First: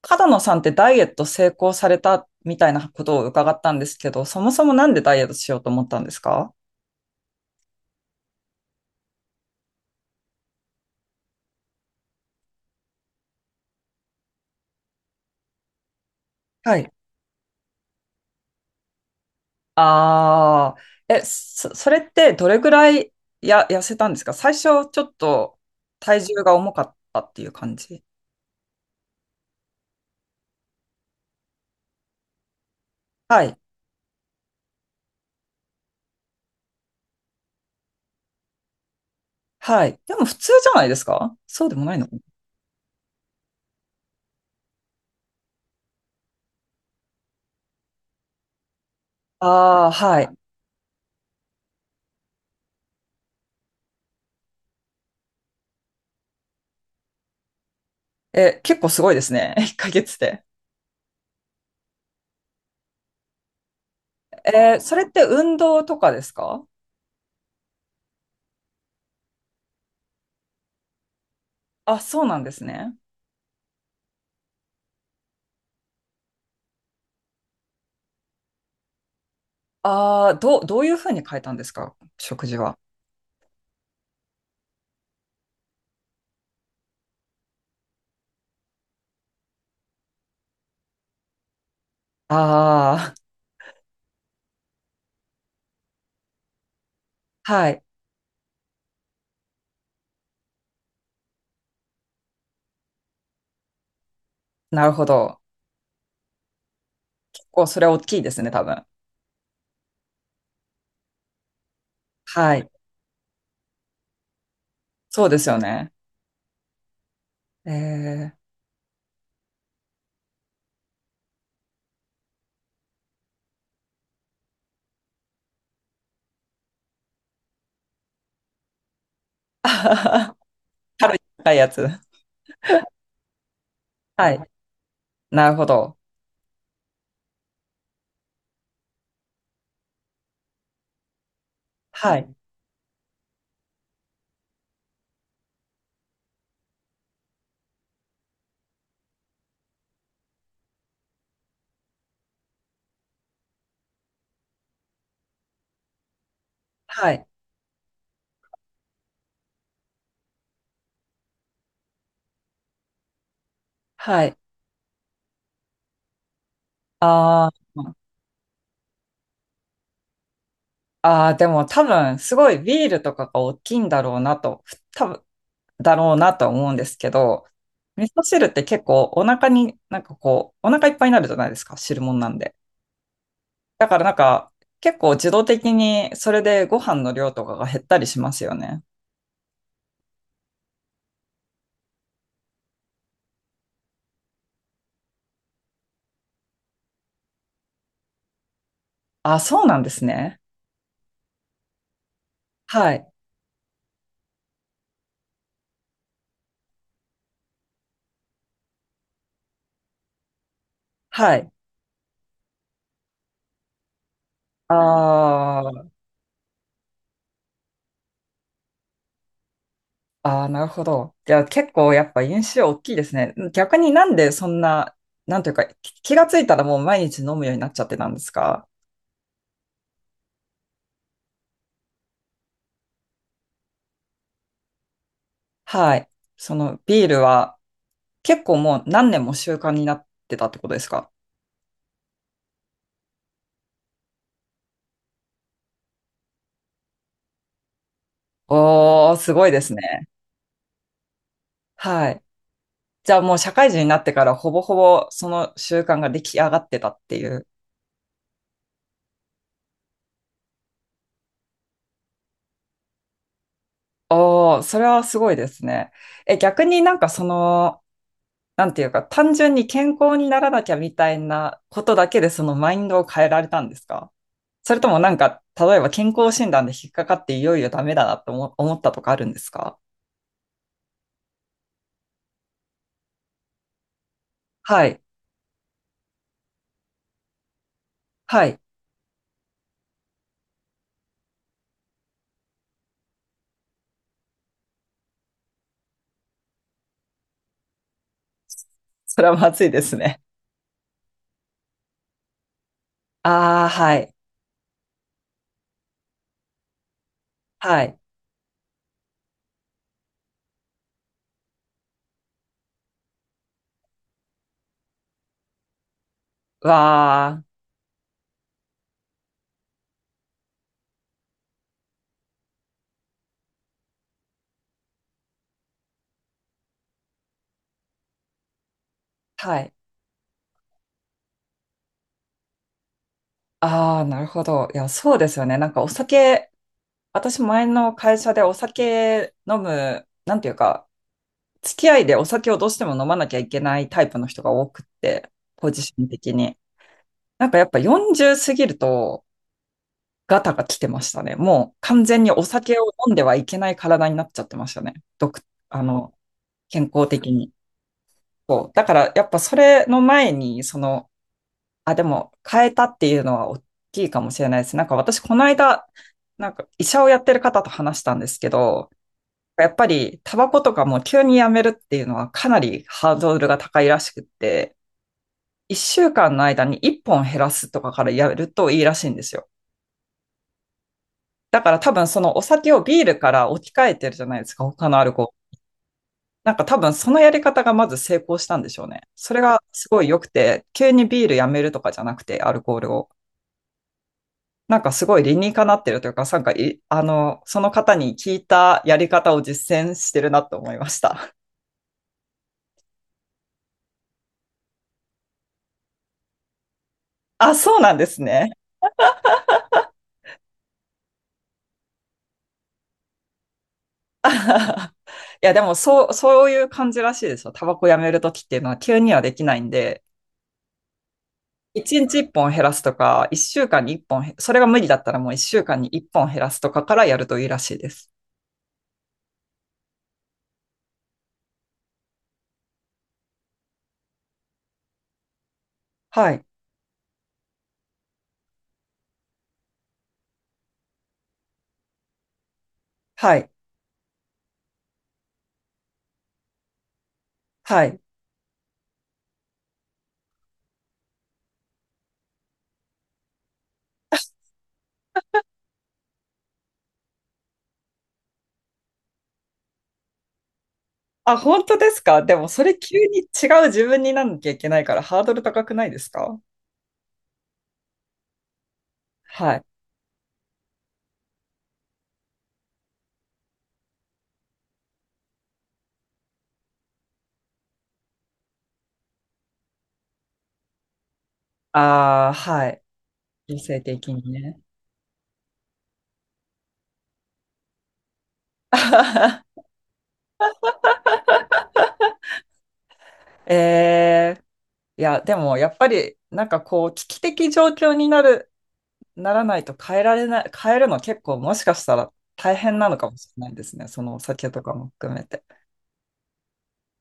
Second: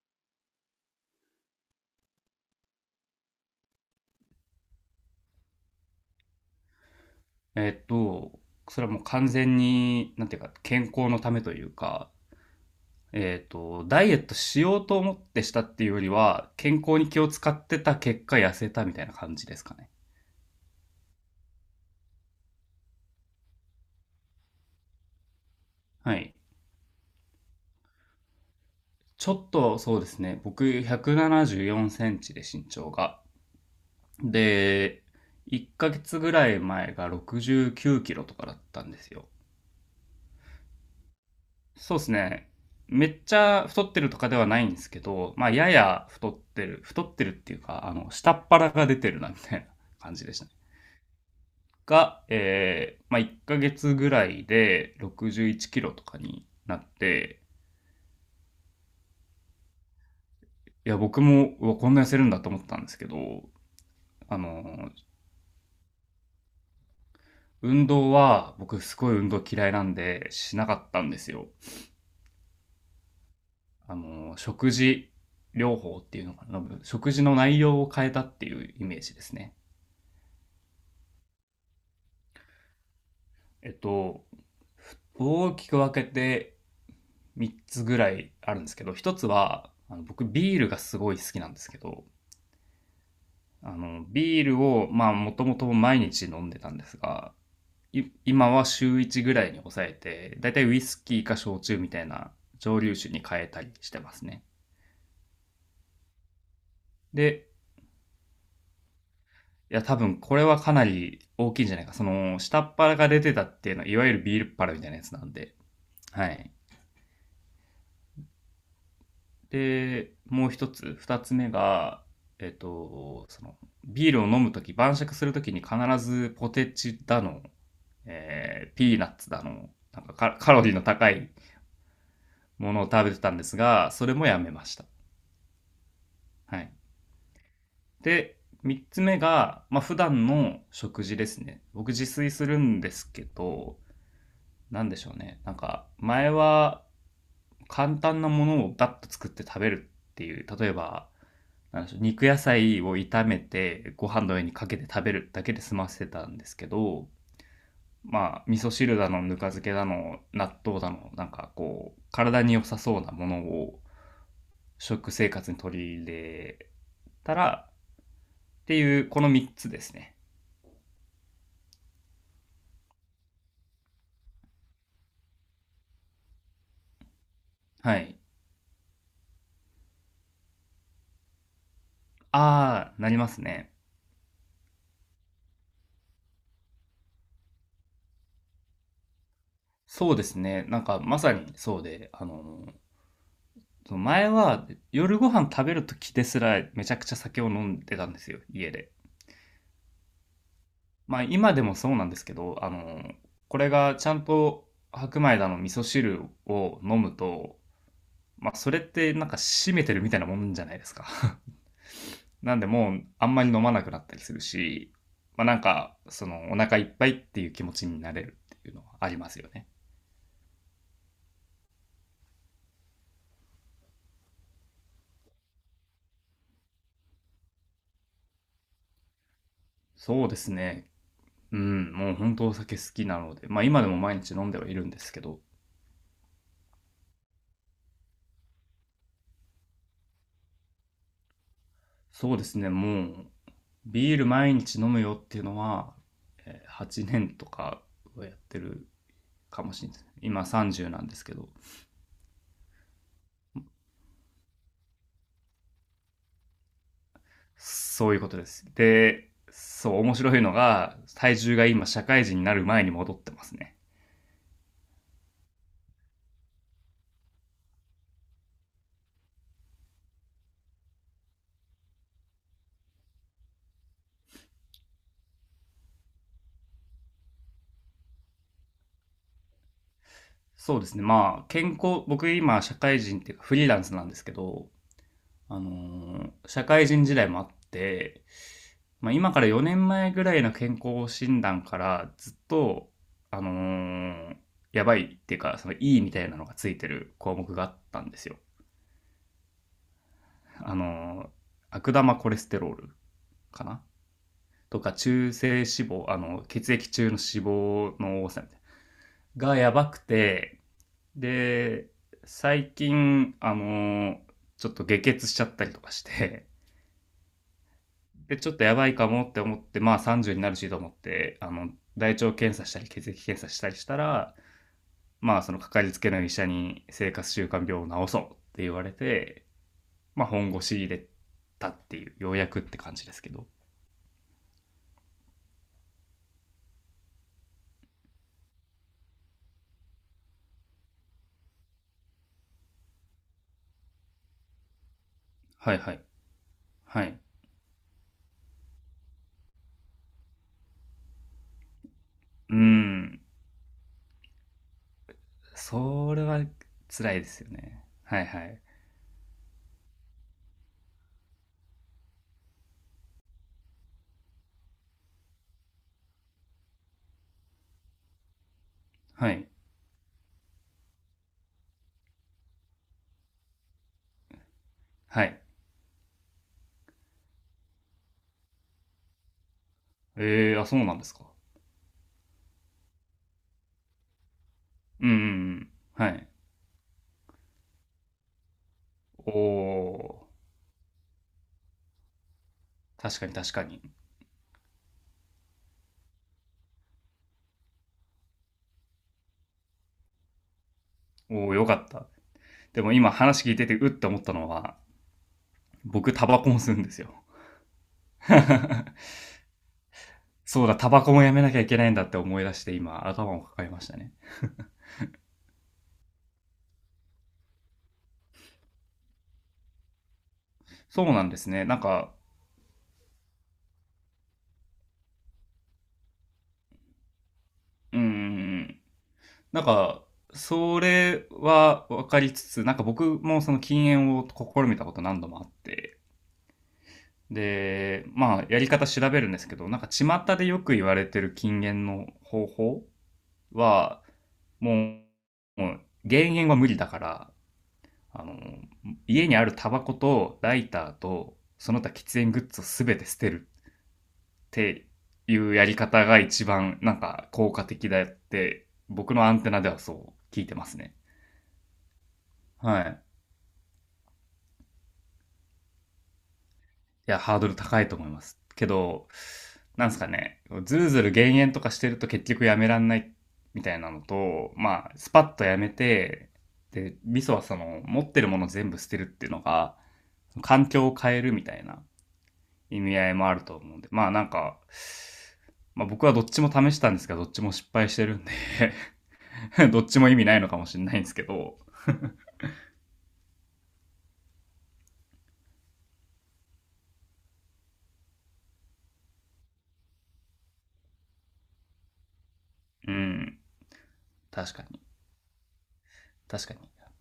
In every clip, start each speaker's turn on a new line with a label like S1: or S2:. S1: 角野さんってダイエット成功されたみたいなことを伺ったんですけど、そもそもなんでダイエットしようと思ったんですか？
S2: えっと、それはもう完全に、なんていうか、健康のためというか、ダイエットしようと思ってしたっていうよりは、
S1: は
S2: 健
S1: い。
S2: 康に気を使ってた結果痩せたみたいな感じですかね。
S1: ああ。それってどれぐらい痩せたんですか、最初。ちょっと
S2: は
S1: 体
S2: い。
S1: 重が重かったっていう感じ。
S2: ちょっとそうですね、僕174センチで身長が。
S1: はい。
S2: で、1ヶ月ぐらい前が69キロとかだったんですよ。
S1: はい。でも普通じゃないですか？そうでもな
S2: そ
S1: い
S2: うで
S1: の？
S2: すね。めっちゃ太ってるとかではないんですけど、まあ、やや太ってる、太ってるっていうか、下っ腹が出てるな、みたいな
S1: ああー、
S2: 感
S1: は
S2: じでし
S1: い。
S2: たね。が、まあ、1ヶ月ぐらいで61キロとかになって、
S1: え、結構すごいですね。1ヶ月で。
S2: いや、僕も、うわ、こんな痩せるんだと思ったんですけど、あ
S1: えー、
S2: の、
S1: それって運動とかですか？
S2: 運動は、僕すごい運動嫌いなんで、しなかったんですよ。
S1: あ、そうなんですね。
S2: 食事療法っていうのかな、食事の内容を変えたっていうイメージですね。
S1: ああ、どういうふうに変えたんですか、食事は。
S2: えっと、大きく分けて3つぐらいあるんですけど、一つは、僕ビールがすごい好きなんですけど、
S1: あ
S2: ビールを、まあ、もともと毎日飲んでたんですが、
S1: あ、はい。
S2: 今は週1ぐらいに抑えて、だいたいウイスキーか焼酎みたいな蒸留酒に変えたりしてますね。
S1: なるほど。結
S2: で、
S1: 構それは大きいですね、多分。
S2: いや、多分これはかなり大きいんじゃないか。その、
S1: は
S2: 下
S1: い。
S2: っ腹が出てたっていうのは、いわゆるビールっ腹みたいなやつな
S1: そう
S2: ん
S1: です
S2: で、
S1: よね。
S2: はい。
S1: えー。
S2: で、もう一つ、二つ目が、えっと、その、ビールを飲むとき、晩酌するときに必ずポテチだの、ピーナッツだ
S1: あ
S2: の、
S1: は
S2: なんか
S1: は。
S2: カカロリーの 高
S1: 軽い
S2: い
S1: 高いやつ。
S2: ものを食べてたんですが、それも
S1: は
S2: や
S1: い。
S2: めました。
S1: なるほど。
S2: はい。で、三つ目が、まあ、普段の食事ですね。僕自
S1: は
S2: 炊
S1: い。
S2: するんですけど、なんでしょうね。なんか、前は簡単なものをバッと作って食べるっていう、例えば、なんでしょう、肉野菜を炒めてご飯の上にかけて食べるだけで済ませてたんですけど、
S1: はい。
S2: まあ味噌汁だのぬか漬けだの納豆だのなんかこう体に良さそうなものを
S1: はい。
S2: 食生活に取り入れた
S1: あ
S2: ら
S1: ー。
S2: っていう、この3つですね。
S1: あー、でも多分、すごいビールとかが大きいんだろうなと、多分、だろうなと思うんですけど、
S2: は
S1: 味
S2: い。
S1: 噌汁って結構お腹に、なんかこう、お腹いっぱいになるじゃないですか、汁物なんで。
S2: ああ、なりますね。
S1: だからなんか、結構自動的にそれでご飯の量とかが減ったりしますよね。
S2: そうですね、なんかまさにそうで、その前は夜ご飯食べる時ですらめちゃくちゃ酒を飲んでたんですよ、家で。
S1: あ、そうなんですね。
S2: まあ今でもそうなんですけど、
S1: はい。
S2: これがちゃんと白米だの味噌汁を飲むと、まあそれってなんか締めてるみたいなもんじゃないですか。
S1: は い。
S2: なんでもうあんまり飲まなくなったりする
S1: あ
S2: し、まあなん
S1: ー。
S2: かそのお腹いっぱいっていう気持ちになれるっていうのはありますよね。
S1: あー、なるほど。じゃあ結構やっぱ印象大きいですね。逆になんでそんな、なんというか、気がついたらもう毎日飲むようになっちゃってたんですか？
S2: そうですね。うん、もう本当お酒好きなので、まあ今でも毎日飲んではいるんですけど、
S1: はい。そのビールは結構もう何年も習慣になってたってことですか？
S2: そうですね、もうビール毎日飲むよっていうのは、8年とかはやってる
S1: おー、すごいで
S2: かも
S1: す
S2: しれないです。
S1: ね。
S2: 今30なんですけど、
S1: はい。じゃあもう社会人になってからほぼほぼその習慣が出来上がってたっていう。
S2: そういうことです。で、そう、面白いのが、体重が今社会人になる前に戻ってますね。
S1: おー、それはすごいですね。え、逆になんかその、なんていうか、単純に健康にならなきゃみたいなことだけでそのマインドを変えられたんですか？それともなんか、例えば健康診断で引っかかっていよいよダメだなと思ったとかあるんですか？
S2: そうですね。まあ、健康、僕今社会人っていうかフリーランスなんですけど、
S1: はい。
S2: あの社会人時代もあって、
S1: はい。
S2: まあ今から4年前ぐらいの健康診断からずっと、あのーやばいっていうか、そのいいみたいなのがついてる項目があったんですよ。
S1: それはまずいですね。
S2: あのー悪玉コレステロール
S1: あ
S2: か
S1: あ、
S2: な
S1: はい。
S2: とか中性脂肪、血液中の脂
S1: はい。
S2: 肪の多さみたいながやばくて、で、最近、ちょっと下血しちゃったりとかして、
S1: わあ。
S2: で、ちょっとやばいかもって思って、まあ30になるしと思って、大腸検査したり血液検査したりしたら、まあそのかかりつけの医者に生活習慣病を治そうって言われて、
S1: はい。
S2: まあ本腰入れたっていう、ようやくって感じですけど。
S1: ああ、なるほど。いや、そうですよね。なんかお酒、私前の会社でお酒飲む、なんていうか、付き合いでお酒をどうしても飲まなきゃいけないタイプの人が多くって、ポ
S2: はい
S1: ジ
S2: は
S1: シ
S2: い。
S1: ョン的に。
S2: はい。
S1: なんかやっぱ40過ぎるとガタが来てましたね。もう完全にお
S2: うー
S1: 酒を飲ん
S2: ん。
S1: ではいけない体になっちゃってましたね。あ
S2: そ
S1: の、
S2: れは
S1: 健康
S2: 辛いで
S1: 的
S2: すよ
S1: に。
S2: ね。はいはい。
S1: そう。だからやっぱそれの前に、その、あ、でも変えたっていうのは大きいかもしれないです。なんか私この間、なんか医者をやってる方と話したんですけど、
S2: はい。
S1: やっぱりタバコとかも急にやめるっていうのはかなりハードルが高いらしくって、
S2: はい。
S1: 1週間の間に1本減らすとかからやるといいらしいんですよ。
S2: えーあ、そうなんですか。
S1: だから多分そのお酒をビールから置き換えてるじゃないですか、他のア
S2: うん
S1: ル
S2: うん
S1: コ
S2: う
S1: ール。
S2: ん。はい。
S1: なんか多分そのやり方がまず成功したんでしょうね。
S2: お
S1: それがすごい良く
S2: ー、
S1: て、急にビールやめるとかじゃなくて、アルコールを。
S2: 確かに確かに。
S1: なんかすごい理にかなってるというか、なんかい、あの、その方に聞いたやり方を実践してるなと思いました。
S2: おー、よかった。でも今話聞いててうって思ったのは、僕タバコも吸うんですよ。
S1: あ、そうなんですね。
S2: そうだ、タバコもやめなきゃいけないんだって思い出して今頭を抱えましたね。
S1: いや、でもそう、そういう感じらしいですよ。タバコやめるときっていうのは急にはできないんで、
S2: そうなんですね。なん
S1: 一
S2: か、
S1: 日一本減らすとか、一週間に一本へ、それが無理だったらもう一週間に一本減らすとかからやるといいらしいで
S2: うー
S1: す。
S2: ん。なんか、それは分かりつつ、なんか僕もその禁煙を試みたこと何度もあって、
S1: はい。
S2: で、まあ、やり方調べるんですけど、なんか巷でよく言われてる禁煙の方法
S1: はい。
S2: は、ももう減煙は無理だから、
S1: はい。
S2: あの、家にあるタバコとライターと、その他喫煙グッズをすべて捨てるっていうやり方が一番なんか効果的だって、僕のアンテナではそう聞いてますね。
S1: あ、本当ですか？でもそれ
S2: は
S1: 急
S2: い。
S1: に違う自分になんなきゃいけないからハードル高くないですか？
S2: や、ハードル高いと思います。けど、
S1: はい。
S2: なんですかね、ずるずる減塩とかしてると結局やめらんないみたいなのと、まあ、スパッとやめて、で、味噌はその、持ってるもの全部捨てるっていうのが、環境を変えるみたいな
S1: ああ、は
S2: 意
S1: い。
S2: 味合いもあると
S1: 女
S2: 思う
S1: 性
S2: んで、ま
S1: 的
S2: あなん
S1: に
S2: か、
S1: ね。
S2: まあ僕はどっちも試したんですが、どっちも失敗してるんで どっちも意味ないのかもしれないんですけど、
S1: えー。いや、でもやっぱり、なんかこう、危機的状況になる、ならないと変えられない、変えるの結構もしかしたら大変な
S2: う
S1: のかもし
S2: ん、
S1: れないですね。そのお酒
S2: 確
S1: と
S2: か
S1: か
S2: に、
S1: も含めて。
S2: 確かに。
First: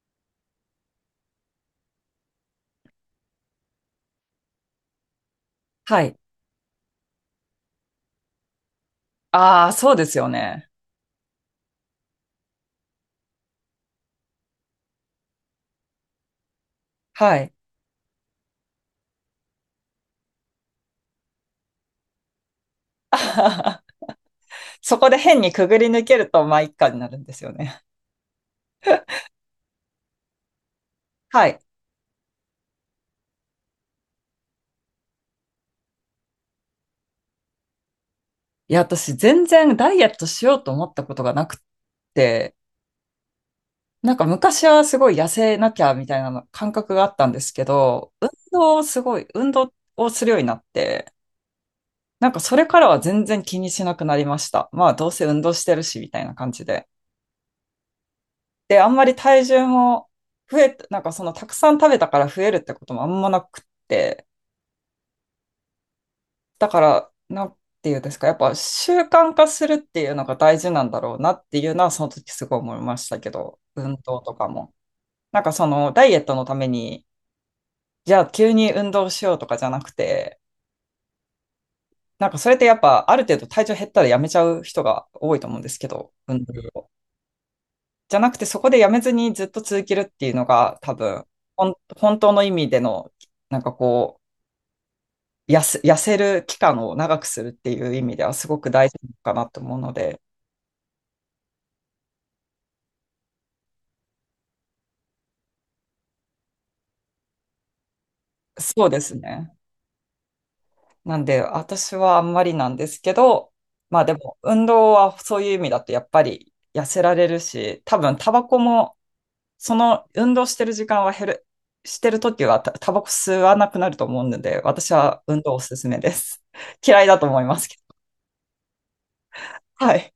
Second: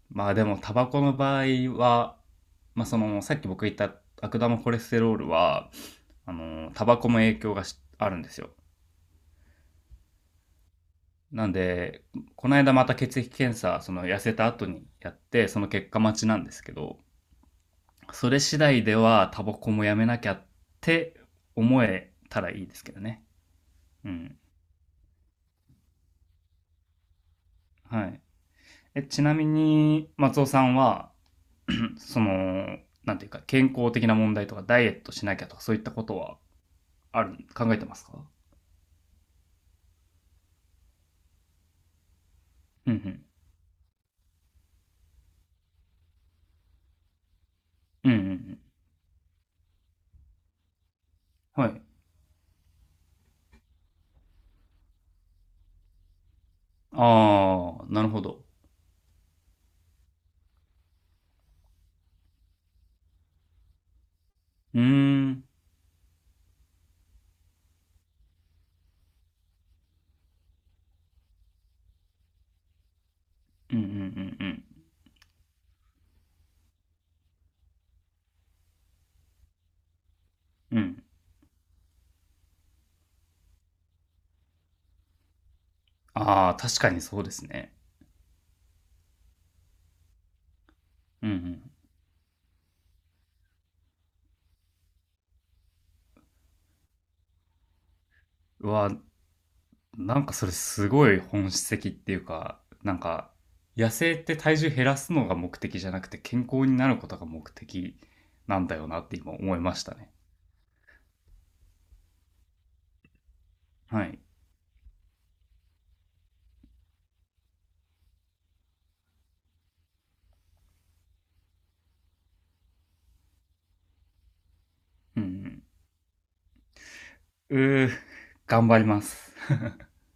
S2: まあでも、タバコの場合は、まあ、そのさっき僕言った悪玉コレステロールは、
S1: はい。
S2: タバコも影響があるんですよ。
S1: ああ、そうですよね。
S2: なんでこの間また血液検査、その痩せた後にやって、その結果待ちなんですけど、
S1: はい。
S2: それ次第ではタバコもやめなきゃって思えたらいいですけどね。 うん。
S1: そこで変にくぐり抜けると、まあ、一家になるんですよね。
S2: はい。ちなみに松尾さんは、
S1: はい。
S2: うん、そのなんていうか健康的な問題とかダイエットしなきゃとかそういったことはある、考えてますか？
S1: いや、私、全然ダイエットしようと思ったことがなくって、
S2: うん
S1: なんか昔はすごい痩せなきゃみたいなの感覚があったんですけ
S2: う
S1: ど、
S2: んうんうん。うん。
S1: 運動をするようになって、
S2: はい。
S1: なんかそれからは全然気にしなくなりました。まあ、どうせ運動してるし、みたいな感じで。
S2: ああ、なるほど。
S1: で、あんまり体重もなんかそのたくさん食べたから増えるってこともあんまなくって、
S2: うーん。
S1: だから、なんていうんですか、やっぱ習慣化するっていうのが大事なんだろうなっていうのは、その時すごい思いましたけど、
S2: うんうん
S1: 運動と
S2: う
S1: か
S2: ん
S1: も。なんかそのダイエットのために、じゃあ急に運動しようとかじゃなくて、
S2: うん。うん。
S1: なんかそれってやっぱある程度体重減ったらやめちゃう人が多いと思うんですけど、運
S2: あ
S1: 動
S2: あ、確
S1: を。
S2: かにそうですね。
S1: じゃなくてそこでやめずにずっと続けるっていうのが多分、
S2: うんうん。
S1: 本当の意味での、なんかこう、痩せる期間を長くするっていう意味ではすご
S2: う
S1: く大
S2: わ、
S1: 事なのかなと思うの
S2: な
S1: で、
S2: んかそれすごい本質的っていうか、なんか、痩せって体重減らすのが目的じゃなくて、健康になることが目的なんだ
S1: そ
S2: よ
S1: う
S2: な
S1: で
S2: って
S1: す
S2: 今
S1: ね。
S2: 思いましたね。
S1: なんで、私はあんまりなんですけど、ま
S2: は
S1: あで
S2: い。
S1: も、運動はそういう意味だとやっぱり痩せられるし、多分タバコも、その運動してる時間は減る、してる時はタバコ吸わなくなると思うので、私
S2: う
S1: は運動お
S2: ん
S1: すすめです。嫌いだと思い
S2: う
S1: ますけど。
S2: ん。うー、頑張ります。
S1: はい。